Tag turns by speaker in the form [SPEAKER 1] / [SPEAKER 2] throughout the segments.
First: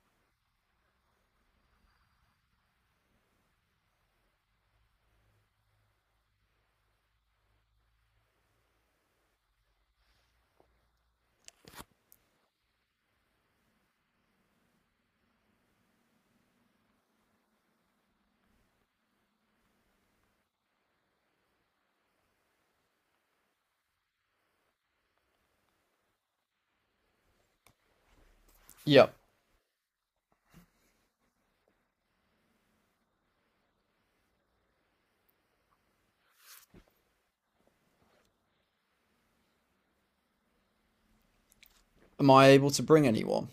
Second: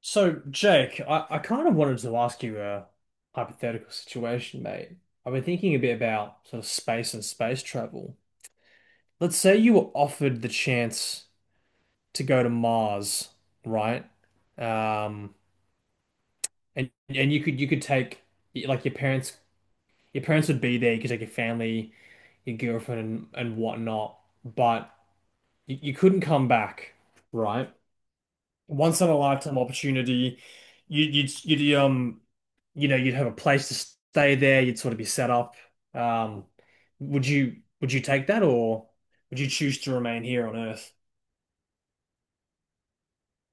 [SPEAKER 1] So, Jake, I kind of wanted to ask you a hypothetical situation, mate. I've been thinking a bit about sort of space and space travel. Let's say you were offered the chance to go to Mars, right? Um, and you could take like your parents would be there. You could take your family, your girlfriend, and whatnot, but you couldn't come back, right? Once in
[SPEAKER 2] Yep.
[SPEAKER 1] a lifetime opportunity. You, you'd, you'd, um, you'd have a place to stay there. You'd sort of be set up. Um, would you take that or would you choose to remain here on Earth?
[SPEAKER 2] Am I able to bring anyone?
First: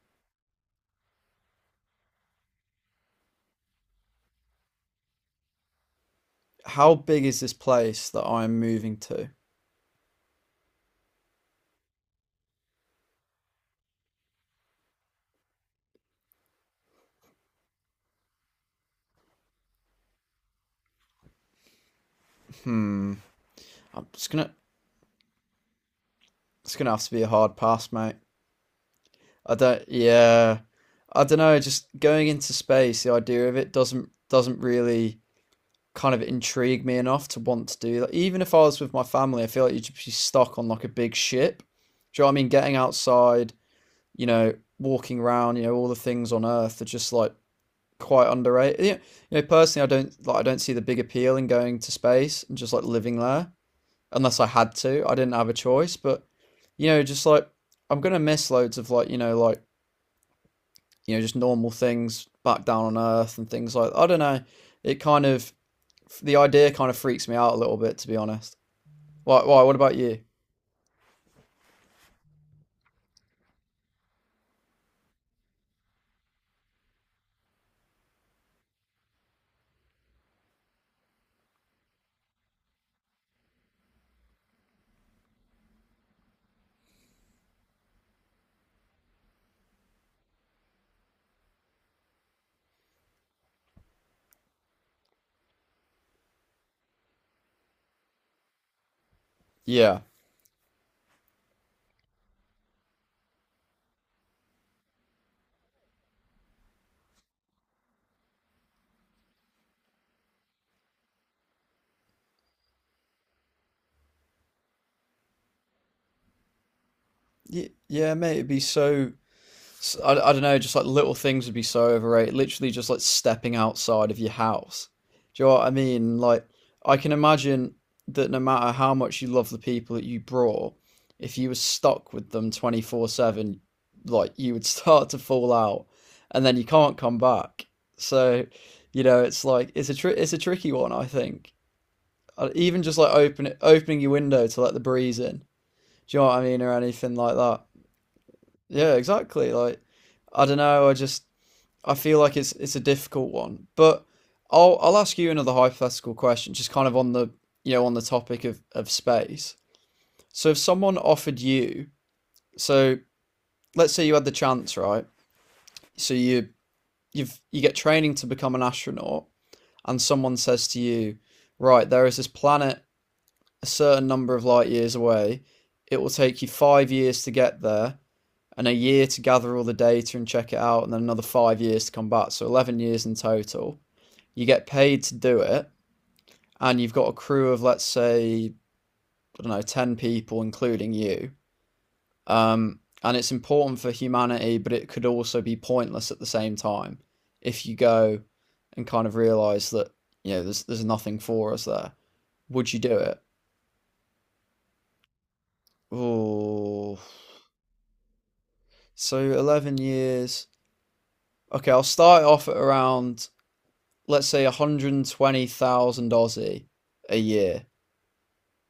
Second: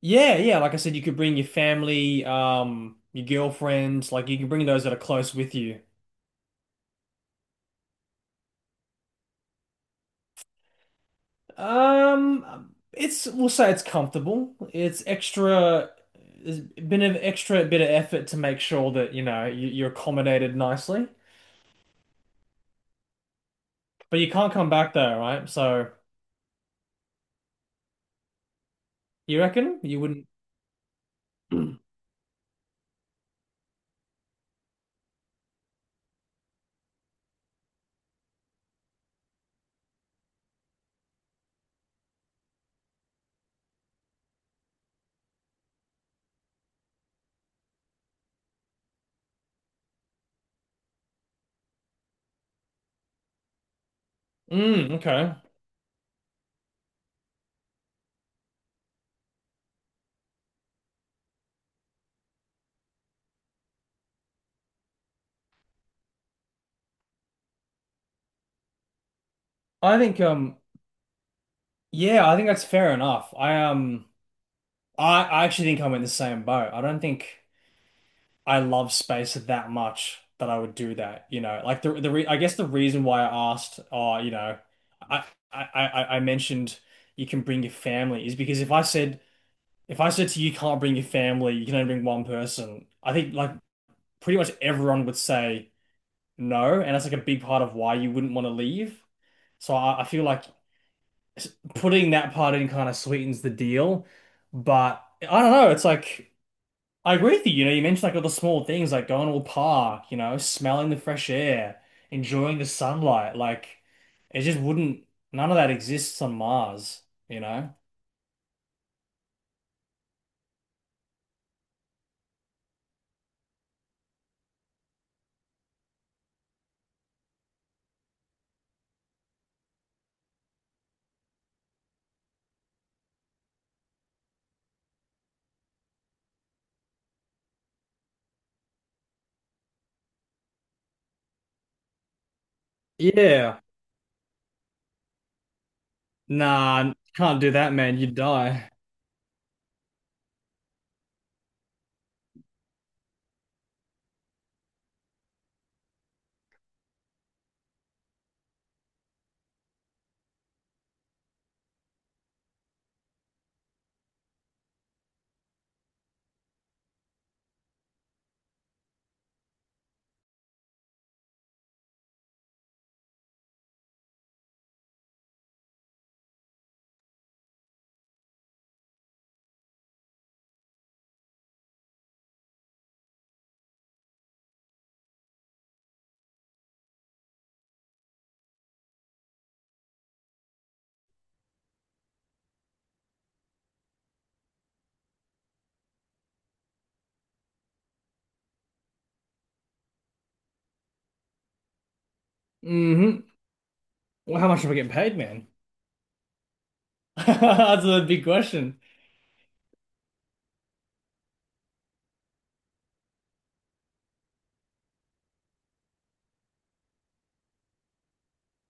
[SPEAKER 1] Yeah, yeah. Like I said, you could bring your family, your girlfriend, like you can bring those that are close with you.
[SPEAKER 2] How big is this place that I'm moving to?
[SPEAKER 1] It's, we'll say it's comfortable. There's been an extra bit of effort to make sure that, you know, you're accommodated nicely.
[SPEAKER 2] Hmm. I'm
[SPEAKER 1] But
[SPEAKER 2] just
[SPEAKER 1] you
[SPEAKER 2] gonna.
[SPEAKER 1] can't come back there, right? So
[SPEAKER 2] It's gonna have to be a hard pass, mate.
[SPEAKER 1] you
[SPEAKER 2] I
[SPEAKER 1] reckon
[SPEAKER 2] don't.
[SPEAKER 1] you wouldn't?
[SPEAKER 2] Yeah. I don't know. Just going into space, the idea of it doesn't really kind of intrigue me enough to want to do that. Even if I was with my family, I feel like you'd just be stuck on like a big ship. Do you know what I mean? Getting outside, you know, walking around, all the things on Earth are just like quite underrated. Personally, I don't like. I don't see the big appeal in going to space and just like living there, unless I had
[SPEAKER 1] Mm,
[SPEAKER 2] to. I didn't
[SPEAKER 1] okay.
[SPEAKER 2] have a choice, but just like I'm gonna miss loads of like like just normal things back down on Earth and things like. I don't know. It kind of the idea kind of freaks me out a little bit, to be honest. Why? Why? What about
[SPEAKER 1] I
[SPEAKER 2] you?
[SPEAKER 1] think um yeah, I think that's fair enough. I actually think I'm in the same boat. I don't think I love space that much that I would do that, you know. Like the re I guess the reason why I asked you know, I I I mentioned you can bring your family is because if I said to you, you can't bring your family, you can only bring one person, I think like pretty much everyone would say no, and that's like a big part of why you wouldn't want to leave. So
[SPEAKER 2] Yeah.
[SPEAKER 1] I feel like s- putting that part in kind of sweetens the deal, but I don't know. It's like I agree with you. You know, you mentioned like all the small things, like going to a park, you know, smelling the fresh air, enjoying the sunlight. Like it just wouldn't. None of that exists on Mars. You
[SPEAKER 2] Y-
[SPEAKER 1] know?
[SPEAKER 2] yeah, mate. It'd be so I don't know, just like little things would be so overrated. Literally, just like stepping outside of your house. Do you know what I mean? Like, I can imagine that no matter how much you love the people that you brought, if you were stuck with them 24/7, like, you would start to fall out and then you can't come back. So, it's like, it's a tricky one, I think. Even just like open it
[SPEAKER 1] Yeah.
[SPEAKER 2] opening your window to let the breeze in. Do you know what I mean? Or
[SPEAKER 1] Nah,
[SPEAKER 2] anything like
[SPEAKER 1] can't do
[SPEAKER 2] that.
[SPEAKER 1] that, man. You'd die.
[SPEAKER 2] Yeah, exactly. Like, I don't know. I feel like it's a difficult one, but I'll ask you another hypothetical question, just kind of on the topic of space. So if someone offered you, so let's say you had the chance, right? So you get training to become an astronaut, and someone says to you, right, there is this planet a certain number of light years away. It will take you 5 years to get there, and a year to gather all the data and check it out, and then another 5 years to come back. So 11 years in total, you get paid to do it, and you've got a crew of, let's say, I don't know, 10 people, including you. And it's important for humanity, but it could also be pointless at the same time if you go and kind of realize that, there's nothing for us there. Would you do it?
[SPEAKER 1] hmm Well, how much am we getting paid, man?
[SPEAKER 2] Oh,
[SPEAKER 1] That's a big question.
[SPEAKER 2] so 11 years. Okay, I'll start off at around, let's say, 120,000 Aussie a year.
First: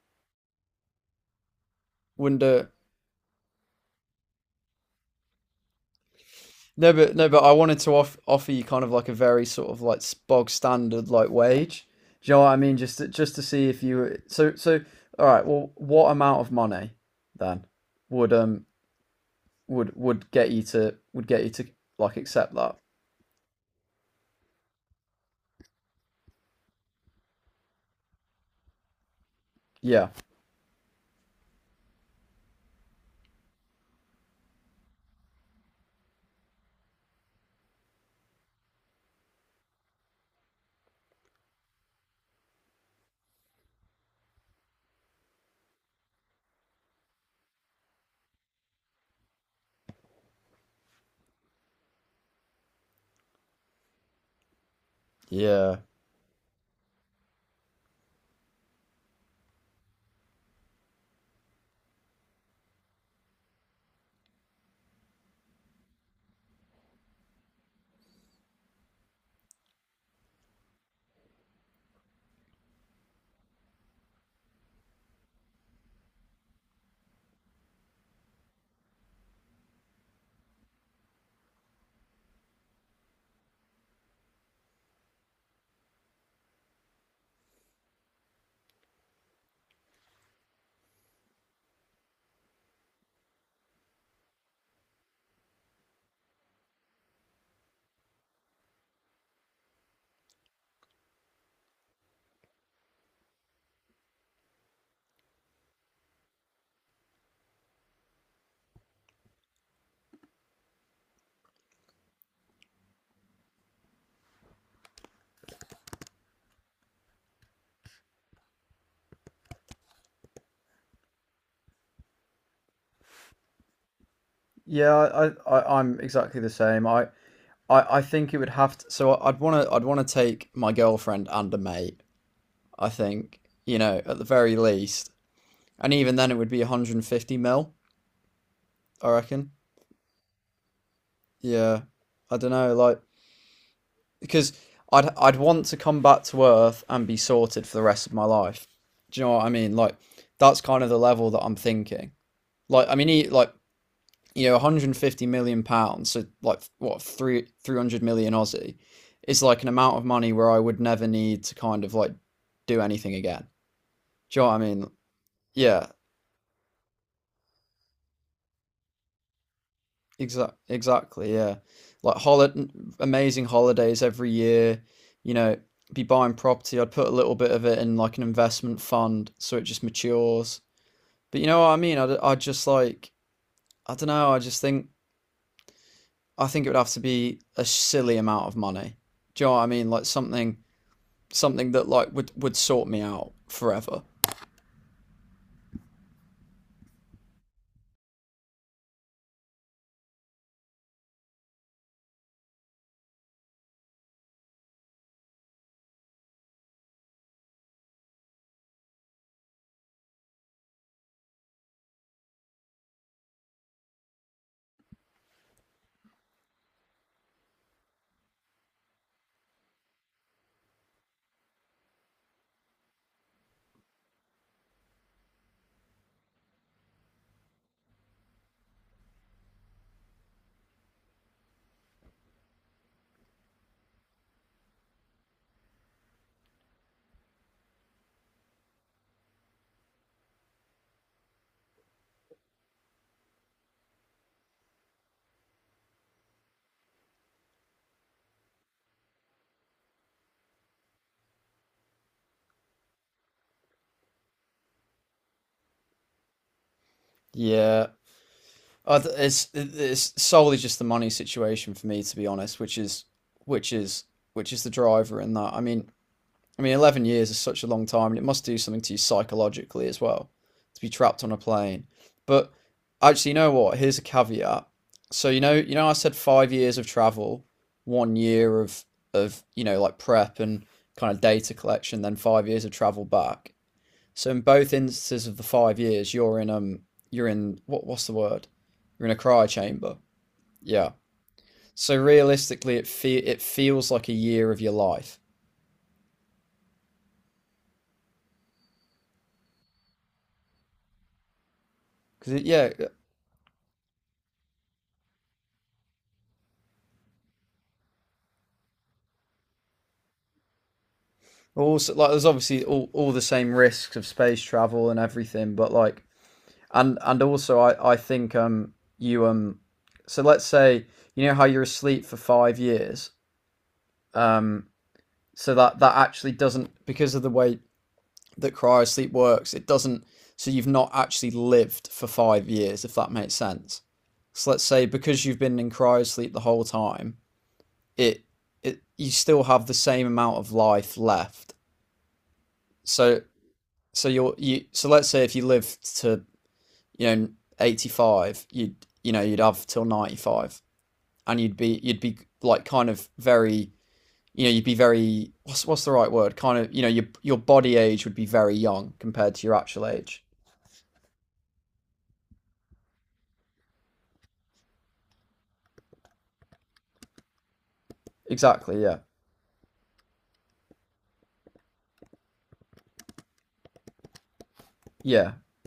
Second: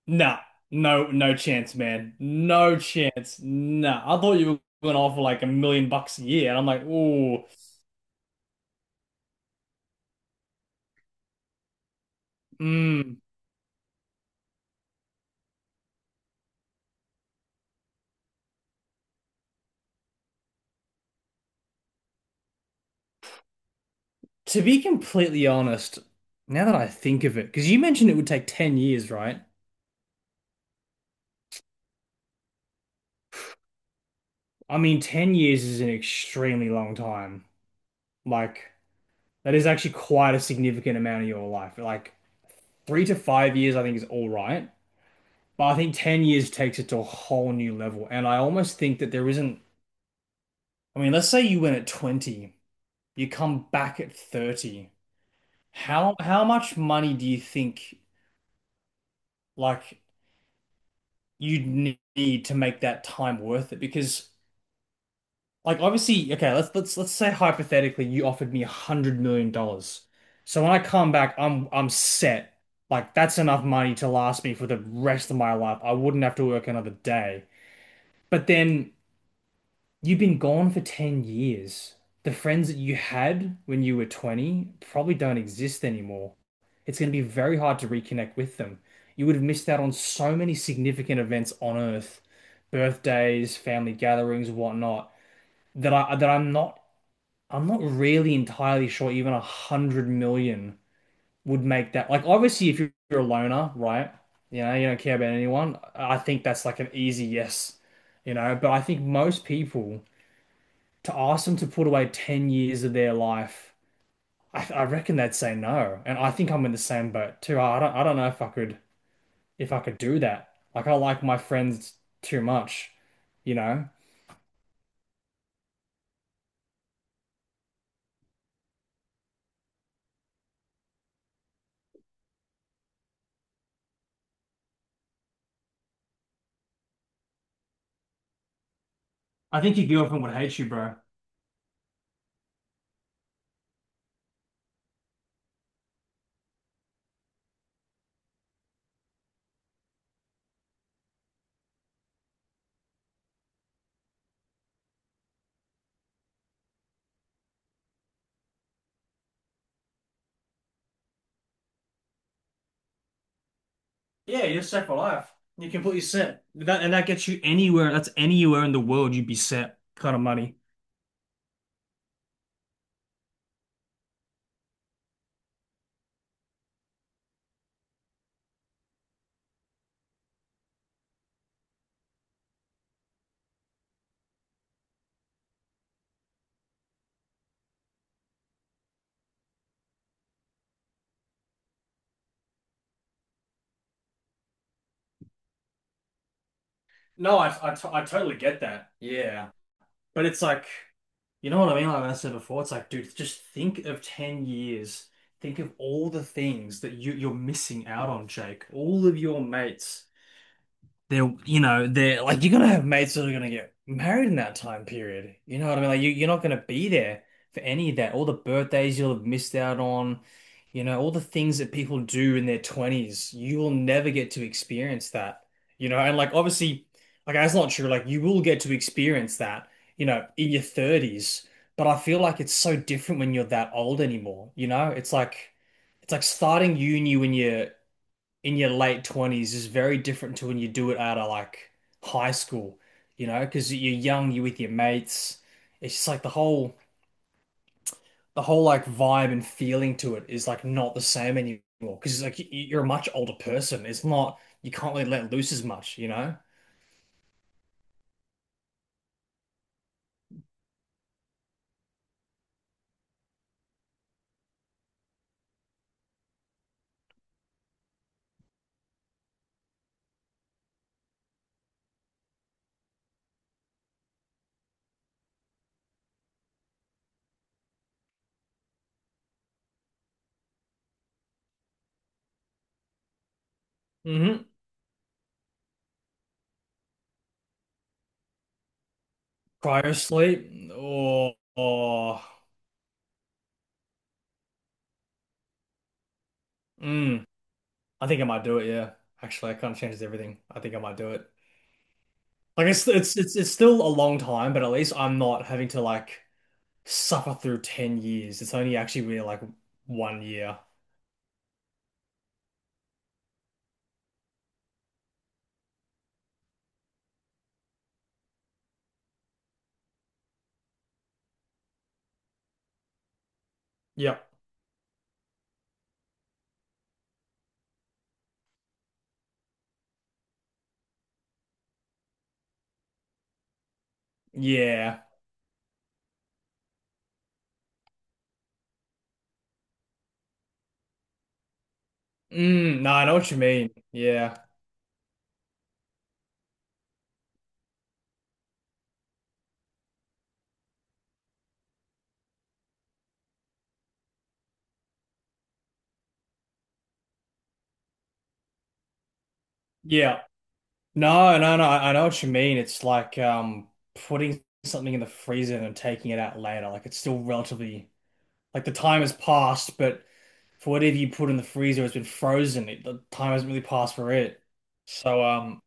[SPEAKER 1] Nah, no, no chance, man.
[SPEAKER 2] Wouldn't do it.
[SPEAKER 1] No chance. Nah. I thought you were going to offer like 1 million bucks a year, and I'm like,
[SPEAKER 2] No, but
[SPEAKER 1] ooh,
[SPEAKER 2] I wanted to offer you kind of like a very sort of like bog standard like wage. Do you know what I mean? Just to,
[SPEAKER 1] mm.
[SPEAKER 2] just to see if you were- so. All right. Well, what amount of money then would um would get you to like accept that?
[SPEAKER 1] To be completely honest, now that I think of it, because you mentioned it would take 10 years, right?
[SPEAKER 2] Yeah.
[SPEAKER 1] I mean, 10 years is an extremely long time. Like, that is actually quite a significant amount of your life. Like, three to five years, I think, is all right. But I think 10 years takes it to a whole new level. And I almost think that there isn't, I mean, let's say you went at 20. You come back at 30.
[SPEAKER 2] Yeah.
[SPEAKER 1] How much money do you think like need to make that time worth it? Because like obviously, okay, let's say hypothetically you offered me $100 million. So when I come back, I'm set. Like that's enough money to last me for the rest of my life. I wouldn't have to work another day. But then you've been gone for 10 years. The friends that you had when you were 20 probably don't exist anymore. It's going to be very hard to reconnect with them. You would have missed out on so many significant events on Earth, birthdays, family gatherings, whatnot, that I'm not really entirely sure even 100 million would make that. Like obviously if you're a loner, right? You know, you don't care about anyone. I think that's like an easy yes, you know, but I think most people to ask them to put away 10 years of their life, I reckon they'd say no. And I think I'm in the same boat too. I don't know if I could do that. Like I like my friends too much, you know?
[SPEAKER 2] Yeah. I'm exactly the same. I think it would have to. So I'd wanna take my girlfriend and a mate. I think at the very least, and even then it would be 150 mil. I reckon.
[SPEAKER 1] I think your girlfriend would hate you, bro.
[SPEAKER 2] Yeah, I don't know, like because I'd want to come back to Earth and be sorted for the rest of my life. Do you know what I mean? Like that's kind of the level that I'm thinking. Like I mean, he, like £150 million, so like what three 300 million Aussie is like an amount of money where I would never need to kind of like do anything again. Do you
[SPEAKER 1] Yeah,
[SPEAKER 2] know what I
[SPEAKER 1] you're set
[SPEAKER 2] mean?
[SPEAKER 1] for life. You're
[SPEAKER 2] Yeah.
[SPEAKER 1] completely set. That gets you anywhere. That's anywhere in the world you'd be set kind of
[SPEAKER 2] Exact,
[SPEAKER 1] money.
[SPEAKER 2] exactly, yeah. Like holiday, amazing holidays every year. You know, be buying property. I'd put a little bit of it in like an investment fund so it just matures. But you know what I mean? I would just like, I don't know. I think it would have to be a silly amount of money. Do you know what I mean? Like something, something that like would sort me out forever.
[SPEAKER 1] No, I, t I totally get that. Yeah. But it's like, you know what I mean? Like I said before, it's like, dude, just think of 10 years. Think of all the things that you're missing out on, Jake. All of your mates, they're, you know, they're like, you're gonna have mates that are gonna get married in that time period, you know what I mean? Like you're not gonna be there for any of that. All the birthdays you'll have missed out on, you know, all the things that people do in their 20s, you will never get to experience that, you know. And like obviously like that's not true, like you will get to experience that, you know, in your 30s. But I feel like it's so different when you're that old anymore, you know. It's like it's like starting uni when you're in your late 20s is very different to when you do it out of like high school, you know, because you're young, you're with your mates. It's just like the whole like vibe and feeling to it is like not the same anymore because it's like you're a much older person. It's not, you can't really let loose as much, you know?
[SPEAKER 2] Yeah, I th- it's solely just the money situation for me, to be honest, which is which is the driver in that. I mean, 11 years is such a long time, and it must do something to you psychologically as well to be trapped on a plane. But actually, you know what? Here's a caveat. So I said 5 years of travel, one year of prep and kind of data collection, then 5 years of travel back. So in
[SPEAKER 1] hmm
[SPEAKER 2] both instances of the 5 years, you're in what's the word? You're in a cryo
[SPEAKER 1] Cryo
[SPEAKER 2] chamber.
[SPEAKER 1] sleep,
[SPEAKER 2] Yeah. So
[SPEAKER 1] or
[SPEAKER 2] realistically, it feels like a year of your life
[SPEAKER 1] mm, I think I might do it, yeah. Actually, I kind of, changes everything. I think I might do it.
[SPEAKER 2] because
[SPEAKER 1] Like
[SPEAKER 2] yeah.
[SPEAKER 1] it's it's still a long time, but at least I'm not having to like suffer through 10 years. It's only actually really like 1 year.
[SPEAKER 2] Also, like, there's obviously all the same risks of space travel and everything, but like, and also, I think you so let's say you know how you're asleep for 5 years.
[SPEAKER 1] Yep.
[SPEAKER 2] Um so that actually doesn't, because of the way that cryosleep works it doesn't. So you've not actually lived for 5 years, if that makes sense. So let's say,
[SPEAKER 1] Yeah.
[SPEAKER 2] because you've been in cryosleep the whole time, it it you still have the same amount of life left.
[SPEAKER 1] Mm, no, I know
[SPEAKER 2] so
[SPEAKER 1] what you mean.
[SPEAKER 2] so you're
[SPEAKER 1] Yeah.
[SPEAKER 2] you so let's say if you lived to, you know 85, you'd, you'd have till 95, and you'd be like kind of very, you'd be very, what's the right word, kind of, your body age would be very young compared to your actual
[SPEAKER 1] Yeah.
[SPEAKER 2] age.
[SPEAKER 1] No, no, no, I know what you mean. It's like putting something in the freezer and then taking it out later. Like it's still relatively, like the
[SPEAKER 2] Exactly. Yeah.
[SPEAKER 1] time has passed, but for whatever you put in the freezer, it's been frozen. It, the time hasn't really passed for it. So
[SPEAKER 2] Yeah.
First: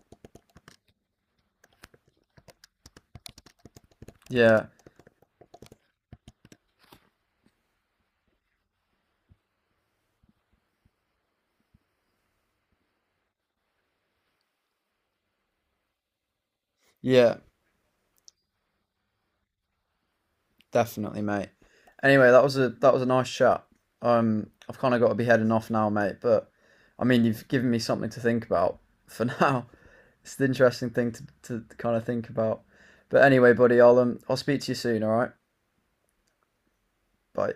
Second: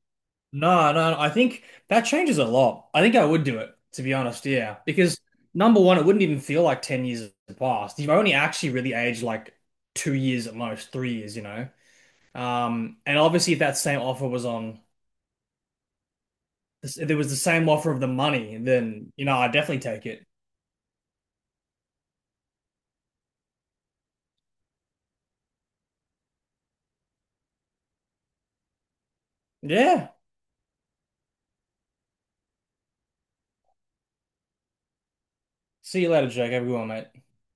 [SPEAKER 1] no, no, I think that changes a lot. I think I would do it, to be honest.
[SPEAKER 2] Yeah.
[SPEAKER 1] Yeah, because number one, it wouldn't even feel like 10 years have passed. You've only actually really aged like 2 years at most, 3 years, you know. And obviously, if that same offer was on, if there was the
[SPEAKER 2] Yeah.
[SPEAKER 1] same offer of the money, then you know I'd definitely take it.
[SPEAKER 2] Definitely, mate. Anyway, that was a nice chat. I've kind of got to be heading off now, mate. But I mean, you've given me something to think about for now.
[SPEAKER 1] Yeah.
[SPEAKER 2] It's an interesting thing to kind of think about. But anyway, buddy, I'll speak to you soon. All right,
[SPEAKER 1] See you later, Jake. Have a good one, mate.
[SPEAKER 2] bye.